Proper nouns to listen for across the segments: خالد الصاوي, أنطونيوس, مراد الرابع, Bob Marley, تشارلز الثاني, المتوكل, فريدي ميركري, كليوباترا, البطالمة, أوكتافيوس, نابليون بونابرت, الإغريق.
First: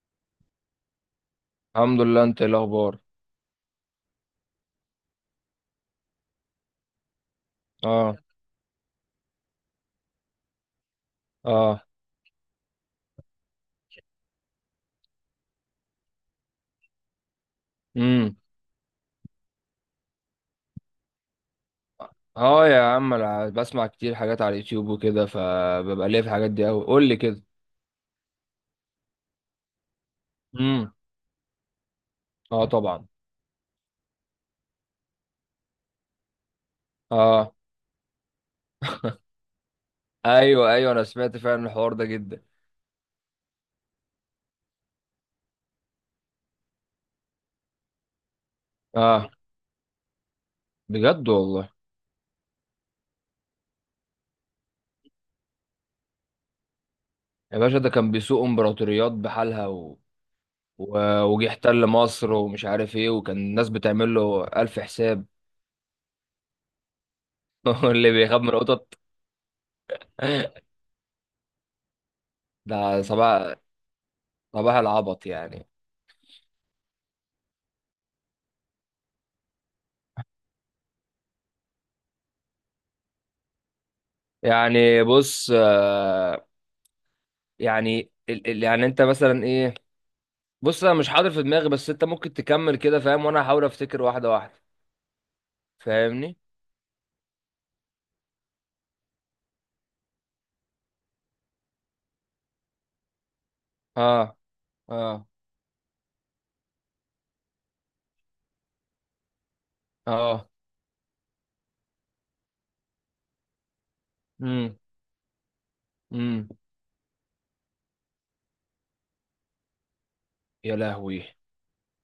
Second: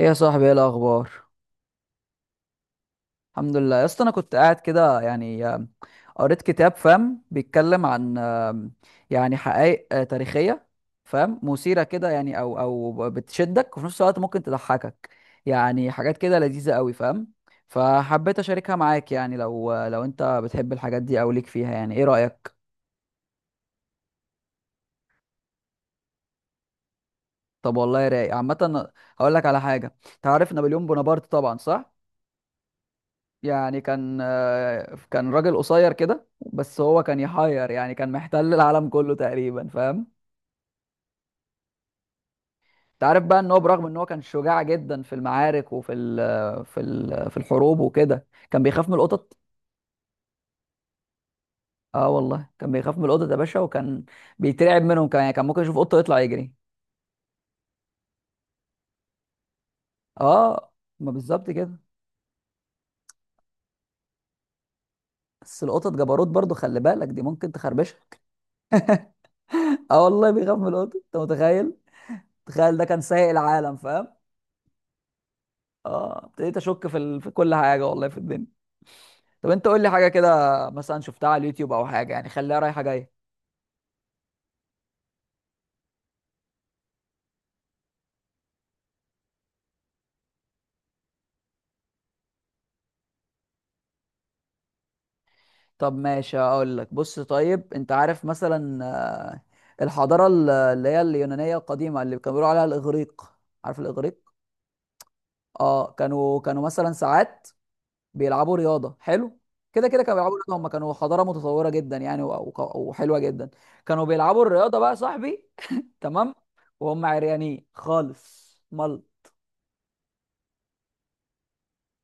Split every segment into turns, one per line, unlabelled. ايه يا صاحبي، ايه الاخبار؟
الحمد لله، انت ايه الاخبار؟
الحمد لله يا اسطى، انا كنت قاعد كده يعني قريت كتاب فاهم، بيتكلم
اه،
عن يعني حقائق تاريخيه، فاهم، مثيره
اه.
كده يعني او بتشدك، وفي نفس الوقت ممكن تضحكك، يعني حاجات كده لذيذه قوي فاهم.
امم.
فحبيت اشاركها معاك يعني، لو انت بتحب الحاجات دي او ليك فيها، يعني ايه رايك؟
اه، يا عم، انا بسمع كتير حاجات على اليوتيوب وكده، فببقى ليا في الحاجات دي قوي. قول لي كده.
طب والله رايق عامه، هقول لك على حاجه. تعرف نابليون
امم.
بونابرت طبعا، صح؟
اه، طبعا.
يعني كان كان راجل قصير كده، بس هو كان
اه.
يحير يعني، كان محتل العالم كله تقريبا فاهم.
ايوه، ايوه، انا سمعت فعلا الحوار ده جدا.
انت عارف بقى ان هو برغم ان هو كان شجاع جدا في المعارك، وفي ال في ال في الحروب وكده، كان بيخاف من
اه،
القطط.
بجد والله؟
اه والله كان بيخاف من القطط يا باشا، وكان بيترعب منهم، كان يعني ممكن يشوف قطه يطلع يجري.
يا باشا، ده كان بيسوق امبراطوريات بحالها، و...
اه، ما
و... وجه
بالظبط كده،
احتل مصر ومش عارف ايه، وكان الناس بتعمل له الف حساب.
بس القطط جبروت برضو، خلي بالك، دي ممكن تخربشها.
اللي بيخاف من القطط!
اه والله بيخاف من القطط، انت متخيل؟ تخيل ده كان
ده
سايق
صباح
العالم فاهم.
صباح العبط يعني.
اه ابتديت اشك في في كل حاجه والله في الدنيا. طب انت قول لي حاجه كده، مثلا شفتها على اليوتيوب او حاجه، يعني خليها رايحه جايه.
يعني بص، يعني يعني انت مثلا ايه؟ بص، انا مش حاضر في دماغي، بس انت ممكن تكمل كده فاهم، وانا هحاول افتكر واحده واحده.
طب
فاهمني.
ماشي اقول لك، بص طيب، انت عارف مثلا الحضاره اللي هي اليونانيه القديمه، اللي كانوا بيقولوا عليها الاغريق، عارف الاغريق؟
اه، اه،
اه، كانوا مثلا ساعات بيلعبوا رياضه، حلو. كده كده كانوا بيلعبوا
اه.
رياضه، هم كانوا حضاره متطوره جدا يعني وحلوه جدا. كانوا بيلعبوا
امم،
الرياضه بقى يا صاحبي، تمام.
امم.
وهم عريانين خالص ملط.
يا لهوي!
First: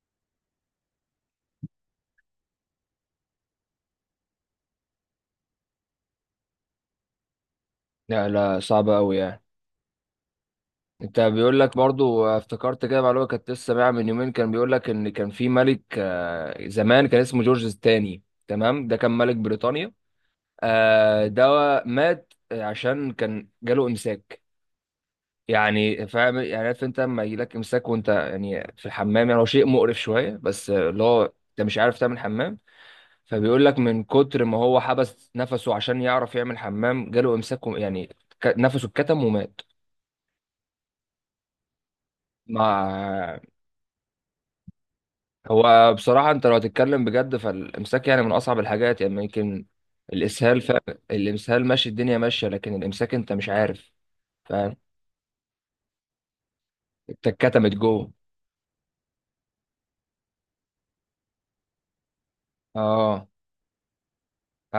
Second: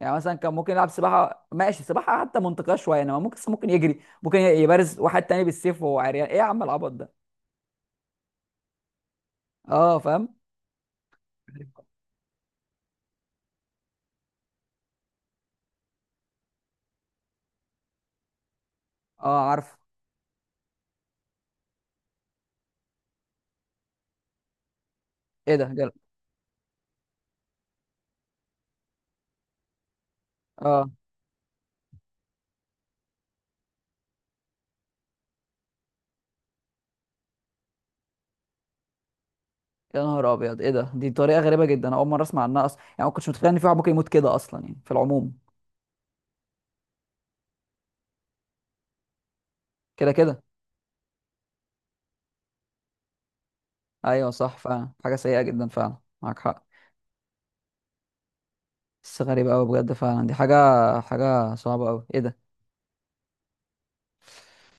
يعني مثلا كان ممكن يلعب سباحه، ماشي سباحه حتى منطقيه شويه، انما ممكن يجري، ممكن يبارز واحد تاني بالسيف وهو عريان، ايه يا عم العبط ده؟
لا، لا، صعبه قوي يعني.
اه فاهم.
انت بيقول لك برضو، افتكرت كده معلومه كنت لسه سامعها من يومين. كان بيقول لك ان كان في ملك، زمان، كان اسمه جورج الثاني. تمام، ده كان ملك
اه عارف،
بريطانيا. ده مات عشان كان جاله امساك.
ايه ده
يعني فاهم، يعني عارف انت لما يجيلك امساك، وانت يعني في الحمام، يعني هو شيء مقرف شويه، بس
اه.
اللي هو انت مش عارف تعمل حمام. فبيقول لك من كتر ما هو حبس نفسه عشان يعرف يعمل حمام جاله امساك، يعني نفسه اتكتم ومات.
يا نهار ابيض، ايه ده؟ دي طريقه غريبه جدا، أنا اول مره اسمع عنها اصلا، يعني ما كنتش
مع
متخيل ان في واحد ممكن يموت كده اصلا يعني في العموم.
هو بصراحه، انت لو هتتكلم بجد، فالامساك يعني من اصعب الحاجات، يعني يمكن
كده كده،
الاسهال ف... الامسهال ماشي، الدنيا ماشيه، لكن الامساك انت مش عارف.
ايوه صح
فاهم؟
فعلا، حاجه سيئه جدا فعلا، معاك حق.
انت اتكتمت جوه.
بس غريبه قوي بجد، فعلا دي حاجه، حاجه صعبه قوي، ايه ده.
اه،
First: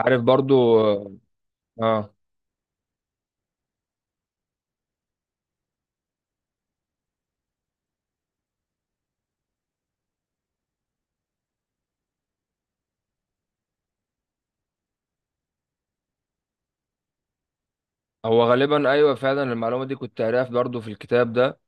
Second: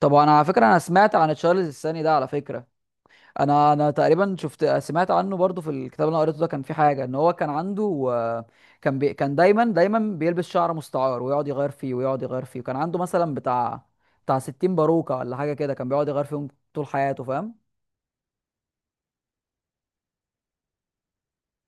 طب انا على فكره، انا
برضو.
سمعت عن تشارلز الثاني
اه،
ده على فكره. انا تقريبا سمعت عنه برضو في الكتاب اللي انا قريته ده، كان في حاجه ان هو كان عنده كان كان دايما دايما بيلبس شعر مستعار، ويقعد يغير فيه، ويقعد يغير فيه، وكان عنده مثلا بتاع 60 باروكه، ولا حاجه كده، كان بيقعد يغير فيهم طول حياته فاهم.
هو غالبا ايوه، فعلا المعلومه دي كنت قاريها برضه في الكتاب ده.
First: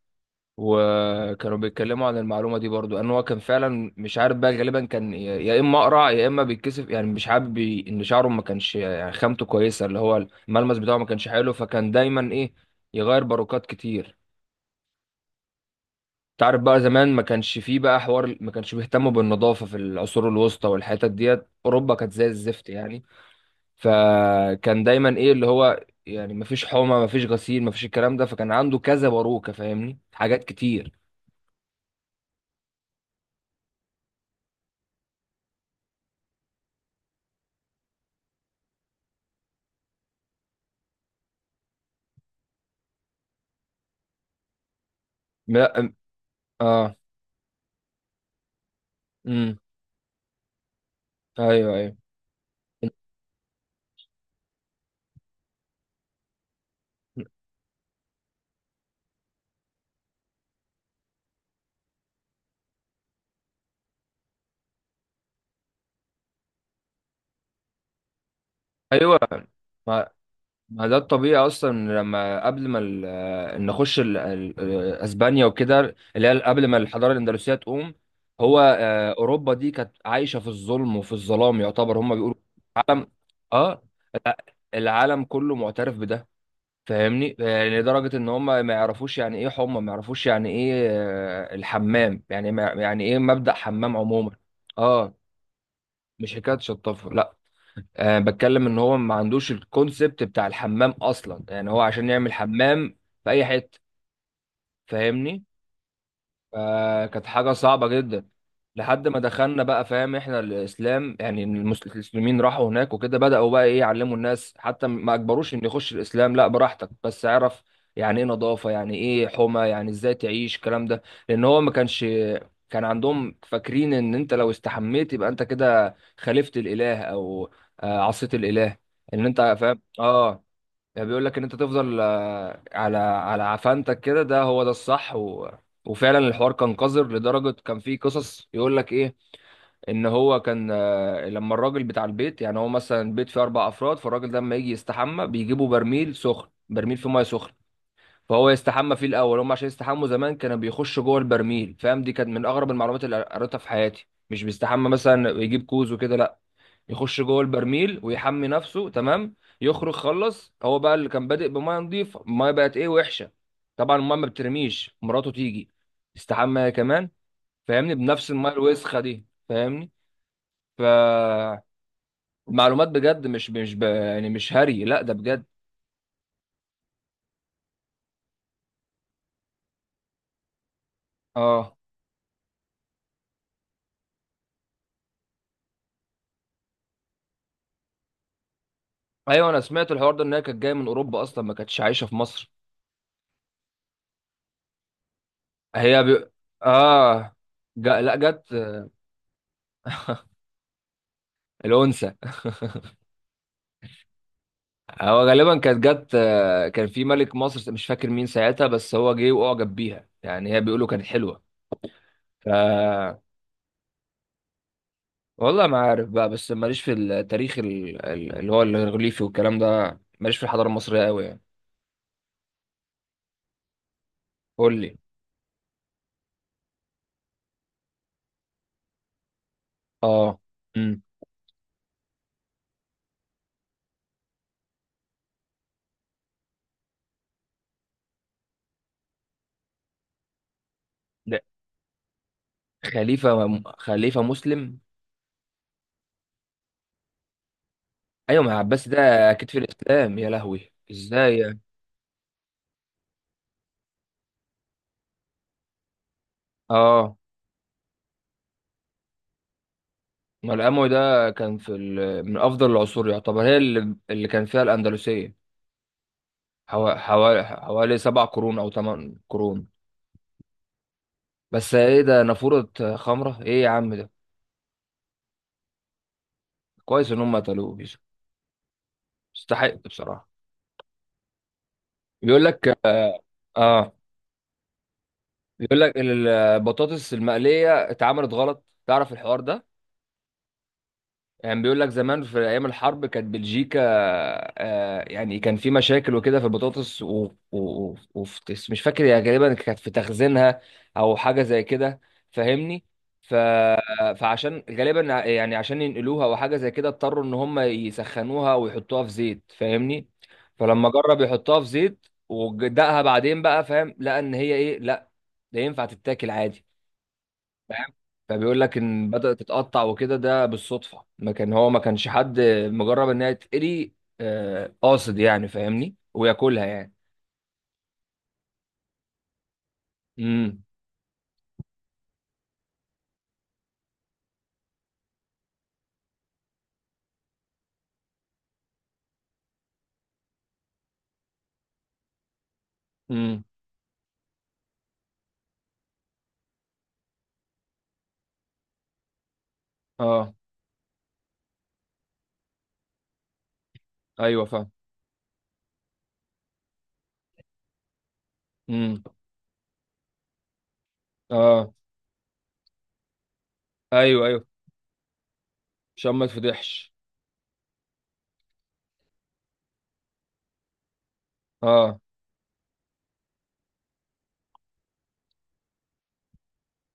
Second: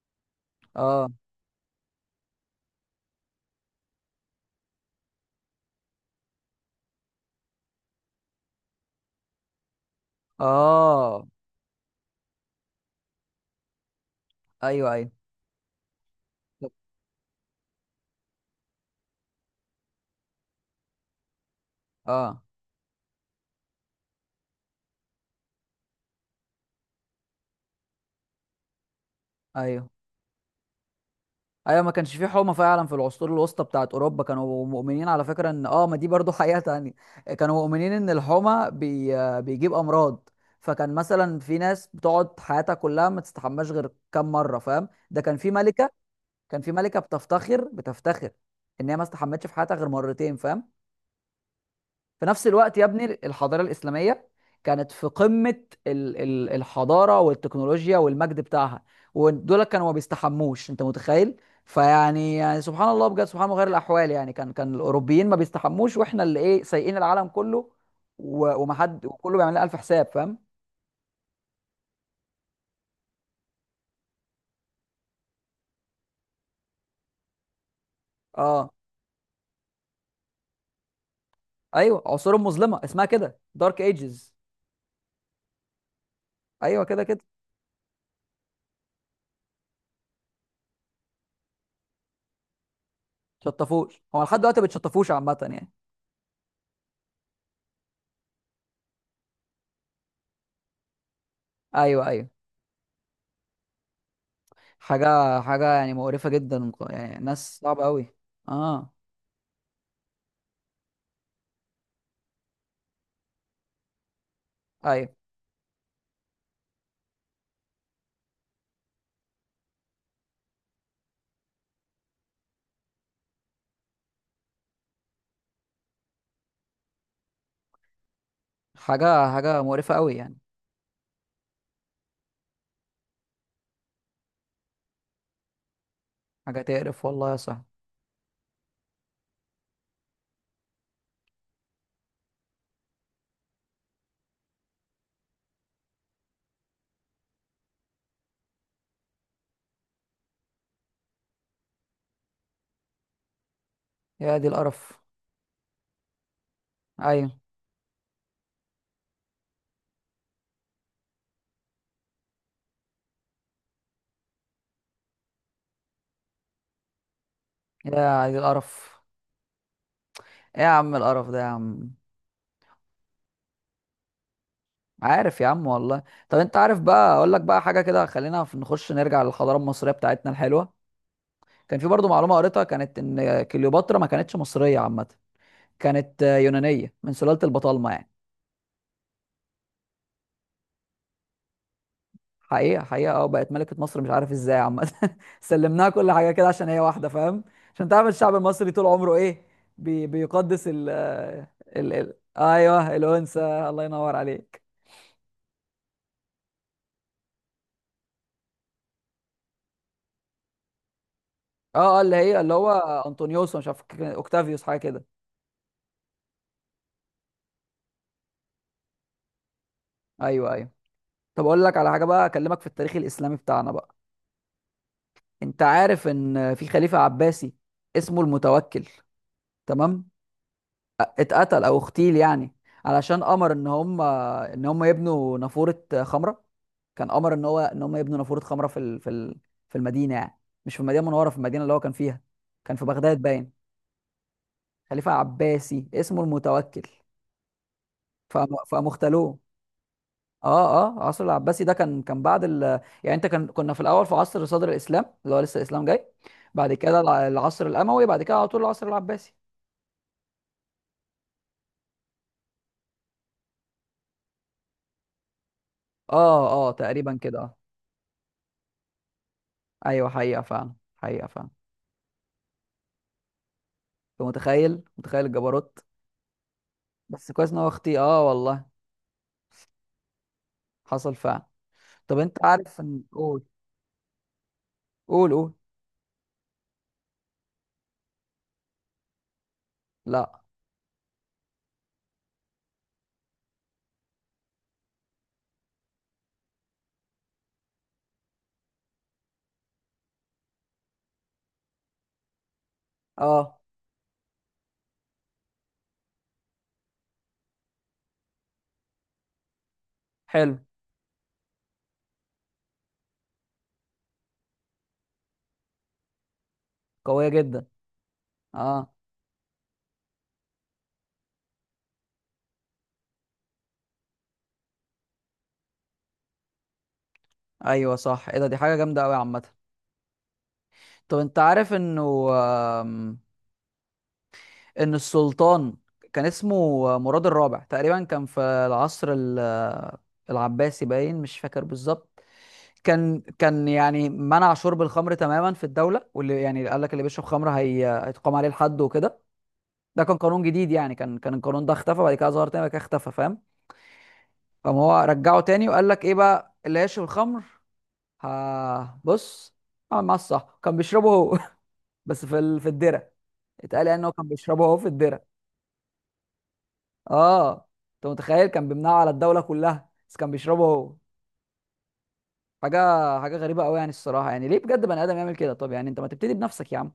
اه
وكانوا بيتكلموا عن المعلومه دي برضه، ان هو كان فعلا مش عارف، بقى غالبا كان يا اما اقرع يا اما بيتكسف، يعني مش حابب ان شعره ما كانش يعني خامته كويسه، اللي هو الملمس بتاعه ما
اه.
كانش حلو، فكان دايما ايه، يغير باروكات كتير.
ايوه ايوه
تعرف بقى، زمان ما كانش فيه بقى حوار، ما كانش بيهتموا بالنظافه في العصور الوسطى والحتت ديت، اوروبا كانت زي
اه.
الزفت يعني. فكان دايما ايه، اللي هو يعني مفيش حومه، مفيش غسيل، مفيش الكلام ده، فكان عنده كذا باروكه
ايوه
فاهمني، حاجات كتير.
ايوه. ما كانش في حومه فعلا في العصور الوسطى بتاعت اوروبا. كانوا مؤمنين على فكره ان اه ما دي برضو حقيقه تانية. كانوا مؤمنين ان الحومه بيجيب امراض. فكان مثلا في ناس بتقعد حياتها كلها ما تستحماش غير كام مره فاهم. ده كان في
ما.
ملكه، كان في
اه،
ملكه بتفتخر، بتفتخر ان هي ما استحمتش في
امم.
حياتها غير مرتين فاهم.
ايوه، ايوه،
في نفس الوقت يا ابني، الحضارة الإسلامية كانت في قمة الحضارة والتكنولوجيا والمجد بتاعها، ودول كانوا ما بيستحموش، انت متخيل؟ فيعني يعني سبحان الله بجد، سبحان الله غير الأحوال، يعني كان الأوروبيين ما بيستحموش، واحنا اللي ايه، سايقين العالم كله، ومحد،
ايوه.
وكله بيعمل لنا ألف حساب
ما
فاهم.
ما ده الطبيعي اصلا، لما قبل ما نخش اسبانيا وكده، اللي هي قبل ما الحضاره الاندلسيه تقوم. هو
اه
اوروبا دي كانت عايشه في الظلم وفي الظلام، يعتبر
ايوه،
هم بيقولوا.
عصور مظلمة اسمها
العالم
كده، دارك
اه،
ايجز.
الع- العالم كله معترف بده.
ايوه كده كده.
فاهمني، يعني لدرجه ان هم ما يعرفوش يعني ايه حمى، ما يعرفوش يعني ايه الحمام، يعني ما يعني ايه مبدأ حمام
شطفوش هو
عموما.
لحد دلوقتي، بتشطفوش
اه.
عامة يعني.
مش حكايه شطافه، لا. بتكلم ان هو ما عندوش الكونسبت بتاع الحمام اصلا، يعني هو
ايوه
عشان
ايوه،
يعمل حمام في اي حته.
حاجة
فاهمني.
حاجة يعني مقرفة جدا، يعني
فكانت حاجة
ناس صعبة
صعبة
أوي.
جدا
اه
لحد ما دخلنا بقى فاهم، احنا الاسلام يعني المسلمين راحوا هناك وكده، بدأوا بقى ايه، يعلموا الناس. حتى
أيوة.
ما اجبروش ان يخش الاسلام، لا براحتك، بس اعرف يعني ايه نظافة، يعني ايه حمى، يعني ازاي تعيش الكلام ده. لان هو ما كانش كان عندهم فاكرين، ان انت لو استحميت يبقى انت كده خالفت الاله، او عصيت الاله. ان
حاجة
انت
حاجة
فاهم؟
مقرفة أوي يعني.
اه. يعني بيقول لك ان انت تفضل على عفانتك كده، ده هو ده الصح. وفعلا الحوار
حاجة
كان قذر
تقرف والله يا
لدرجه
صاحبي.
كان في قصص يقول لك ايه، ان هو كان لما الراجل بتاع البيت، يعني هو مثلا بيت فيه 4 افراد، فالراجل ده لما يجي يستحمى بيجيبوا برميل سخن، برميل فيه ميه سخنه. فهو يستحمى فيه الاول. هم عشان يستحموا زمان كانوا بيخشوا جوه البرميل فاهم، دي كانت من اغرب المعلومات اللي قريتها في حياتي.
يا
مش
دي
بيستحمى
القرف.
مثلا يجيب كوز وكده، لا، يخش
أيوة.
جوه البرميل ويحمي نفسه، تمام. يخرج خلص، هو بقى اللي كان بادئ بميه نظيفه، الميه بقت ايه، وحشه. طبعا الميه ما بترميش، مراته تيجي تستحمى هي كمان، فاهمني؟
يا
بنفس
دي
الميه
القرف،
الوسخه دي، فاهمني؟
إيه يا عم القرف ده يا
فالمعلومات
عم.
بجد مش يعني مش هري، لا ده
عارف
بجد.
يا عم والله. طب أنت عارف بقى، أقول لك بقى حاجة كده، خلينا نخش نرجع للحضارة المصرية بتاعتنا الحلوة.
اه.
كان في برضو معلومة قريتها، كانت إن كليوباترا ما كانتش مصرية عامة، كانت يونانية من سلالة البطالمة يعني.
ايوه، انا سمعت الحوار ده، ان هي كانت جايه من اوروبا اصلا، ما كانتش عايشه في مصر.
حقيقة حقيقة اه، بقت ملكة مصر مش عارف ازاي عامة سلمناها
هي
كل حاجة
ب...
كده عشان هي واحدة
اه.
فاهم. عشان تعرف
لا،
الشعب
جت.
المصري طول عمره ايه، بيقدس ال ال
الانثى.
ال ايوه الأنثى. الله ينور عليك.
هو غالبا كانت جت، كان في ملك مصر مش فاكر مين ساعتها، بس هو جه واعجب بيها يعني، هي بيقولوا كانت حلوه.
اه اه، اللي هي
ف
اللي هو انطونيوس، مش عارف كان اوكتافيوس حاجة كده.
والله ما عارف بقى، بس ماليش في التاريخ اللي هو الريليفي والكلام ده، ماليش في
ايوه
الحضاره
ايوه.
المصريه قوي يعني.
طب اقول لك على حاجة بقى، اكلمك في التاريخ الإسلامي بتاعنا بقى.
قول لي.
انت عارف ان في خليفة عباسي اسمه المتوكل؟ تمام.
اه. امم.
اتقتل او اغتيل يعني، علشان امر ان هم يبنوا نافوره خمره. كان امر ان هو ان هم يبنوا نافوره خمره في في المدينه يعني، مش في المدينه المنوره، في
ده
المدينه اللي هو كان فيها. كان في بغداد باين.
خليفه مسلم.
خليفه عباسي اسمه المتوكل.
ايوه، ما عباس
فقاموا
ده
اغتالوه.
اكيد في الاسلام، يا لهوي،
اه اه، عصر
ازاي يعني؟
العباسي ده كان بعد يعني انت كان كنا في الاول في عصر صدر الاسلام اللي هو لسه الاسلام جاي. بعد كده
اه.
العصر الاموي، بعد كده على طول العصر العباسي.
ما الاموي ده كان في من افضل العصور يعتبر، هي اللي كان فيها الاندلسيه.
اه اه، تقريبا كده اه.
حوالي 7 قرون او 8 قرون.
ايوه حقيقه فعلا، حقيقه فعلا.
بس ايه ده؟ نافورة خمرة؟ ايه يا عم ده!
انت متخيل متخيل الجبروت.
كويس ان
بس
هم
كويس ان هو
قتلوه
اختي،
بيس-
اه والله،
يستحق بصراحة.
حصل فعلا. طب
بيقول
انت
لك.
عارف ان، قول
اه.
قول قول.
بيقول لك البطاطس المقلية اتعملت غلط، تعرف الحوار ده؟
لا.
يعني بيقول لك زمان في ايام الحرب كانت بلجيكا، يعني كان في مشاكل وكده في البطاطس، و... و... وفي مش فاكر يعني، غالبا كانت في تخزينها او حاجه زي كده. فاهمني. ف...
اه
فعشان غالبا يعني عشان ينقلوها او حاجه زي كده، اضطروا ان هم يسخنوها ويحطوها في زيت، فاهمني؟
حلو.
فلما جرب يحطها في زيت ودقها بعدين بقى فاهم، لقى ان هي ايه، لا، ده ينفع تتاكل عادي.
قوية جدا.
فاهم. فبيقول لك
اه
ان بدأت تتقطع وكده ده بالصدفة، ما كان هو ما كانش حد مجرب انها تتقري، قاصد يعني فاهمني، وياكلها يعني.
ايوه صح، ايه ده، دي حاجة جامدة قوي عامة.
امم،
طب انت عارف انه آم، ان السلطان كان اسمه مراد الرابع تقريبا، كان في العصر العباسي باين، مش فاكر بالظبط. كان
امم.
كان يعني منع شرب الخمر تماما في الدولة، واللي يعني قال لك اللي بيشرب خمر هي هيتقام عليه الحد وكده. ده كان
اه.
قانون جديد يعني، كان القانون ده اختفى بعد كده، ظهر تاني بعد كده اختفى فاهم.
ايوه فاهم.
قام هو رجعه تاني، وقال لك ايه بقى اللي يشرب الخمر. ها،
امم.
بص، اعمل معاه الصح، كان بيشربه هو.
اه.
بس في في الدرة، اتقال يعني ان هو
ايوه،
كان
ايوه،
بيشربه هو في الدرة.
عشان ما تفضحش.
اه. انت متخيل، كان بيمنعه على الدولة كلها بس كان بيشربه هو.
اه
حاجة حاجة غريبة قوي يعني الصراحة، يعني ليه بجد بني آدم يعمل كده؟ طب يعني انت ما تبتدي بنفسك يا عم.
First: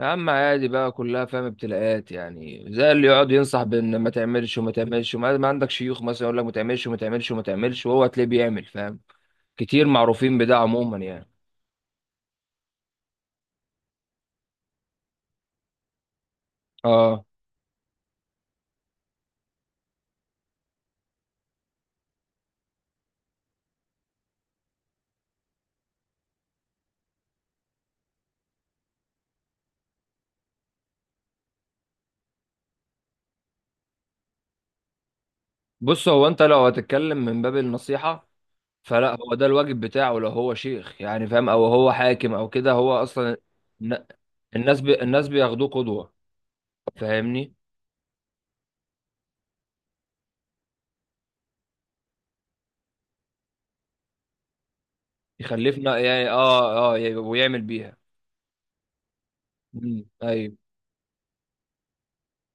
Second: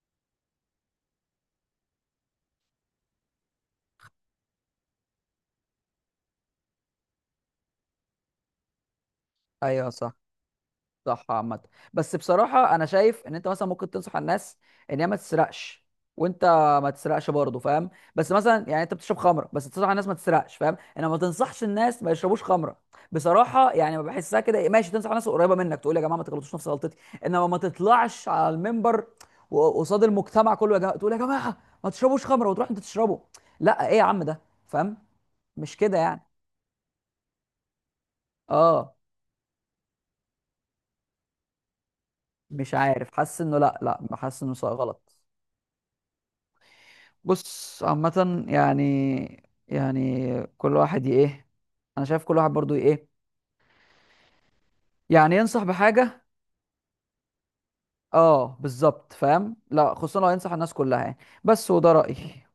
يا عم، عادي بقى كلها فاهم، ابتلاءات يعني. زي اللي يقعد ينصح بان ما تعملش وما تعملش، وما ما عندك شيوخ مثلا يقول لك ما تعملش وما تعملش وما تعملش، وهو تلاقيه بيعمل فاهم. كتير
ايوه صح،
معروفين بده عموما
صح
يعني.
عامة. بس بصراحة، أنا شايف إن أنت مثلا ممكن تنصح الناس إن هي ما تسرقش، وأنت ما
اه.
تسرقش برضه فاهم. بس مثلا يعني أنت بتشرب خمرة بس تنصح الناس ما تسرقش فاهم، إنما ما تنصحش الناس ما يشربوش خمرة. بصراحة يعني ما بحسها كده، إيه، ماشي تنصح الناس قريبة منك، تقول يا جماعة ما تغلطوش نفس غلطتي، إنما ما تطلعش على المنبر قصاد المجتمع كله يا جماعة، تقول يا جماعة ما تشربوش خمرة وتروح أنت تشربه. لا، إيه يا عم ده، فاهم، مش كده
بص،
يعني.
هو انت لو هتتكلم من باب النصيحة،
آه
فلا، هو ده الواجب بتاعه، لو هو شيخ يعني فاهم، او هو حاكم او كده
مش
هو
عارف،
اصلا.
حاسس إنه لا
الن-
لا، حاسس إنه غلط.
الناس بياخدوه قدوة فاهمني.
بص عامة يعني، يعني كل واحد ايه، انا شايف كل واحد برضو ايه، يعني ينصح
يخلفنا
بحاجة.
يعني. اه، اه، ويعمل بيها.
اه بالظبط فاهم، لا
مم.
خصوصا لو ينصح
ايوه.
الناس كلها يعني. بس، وده رأيي.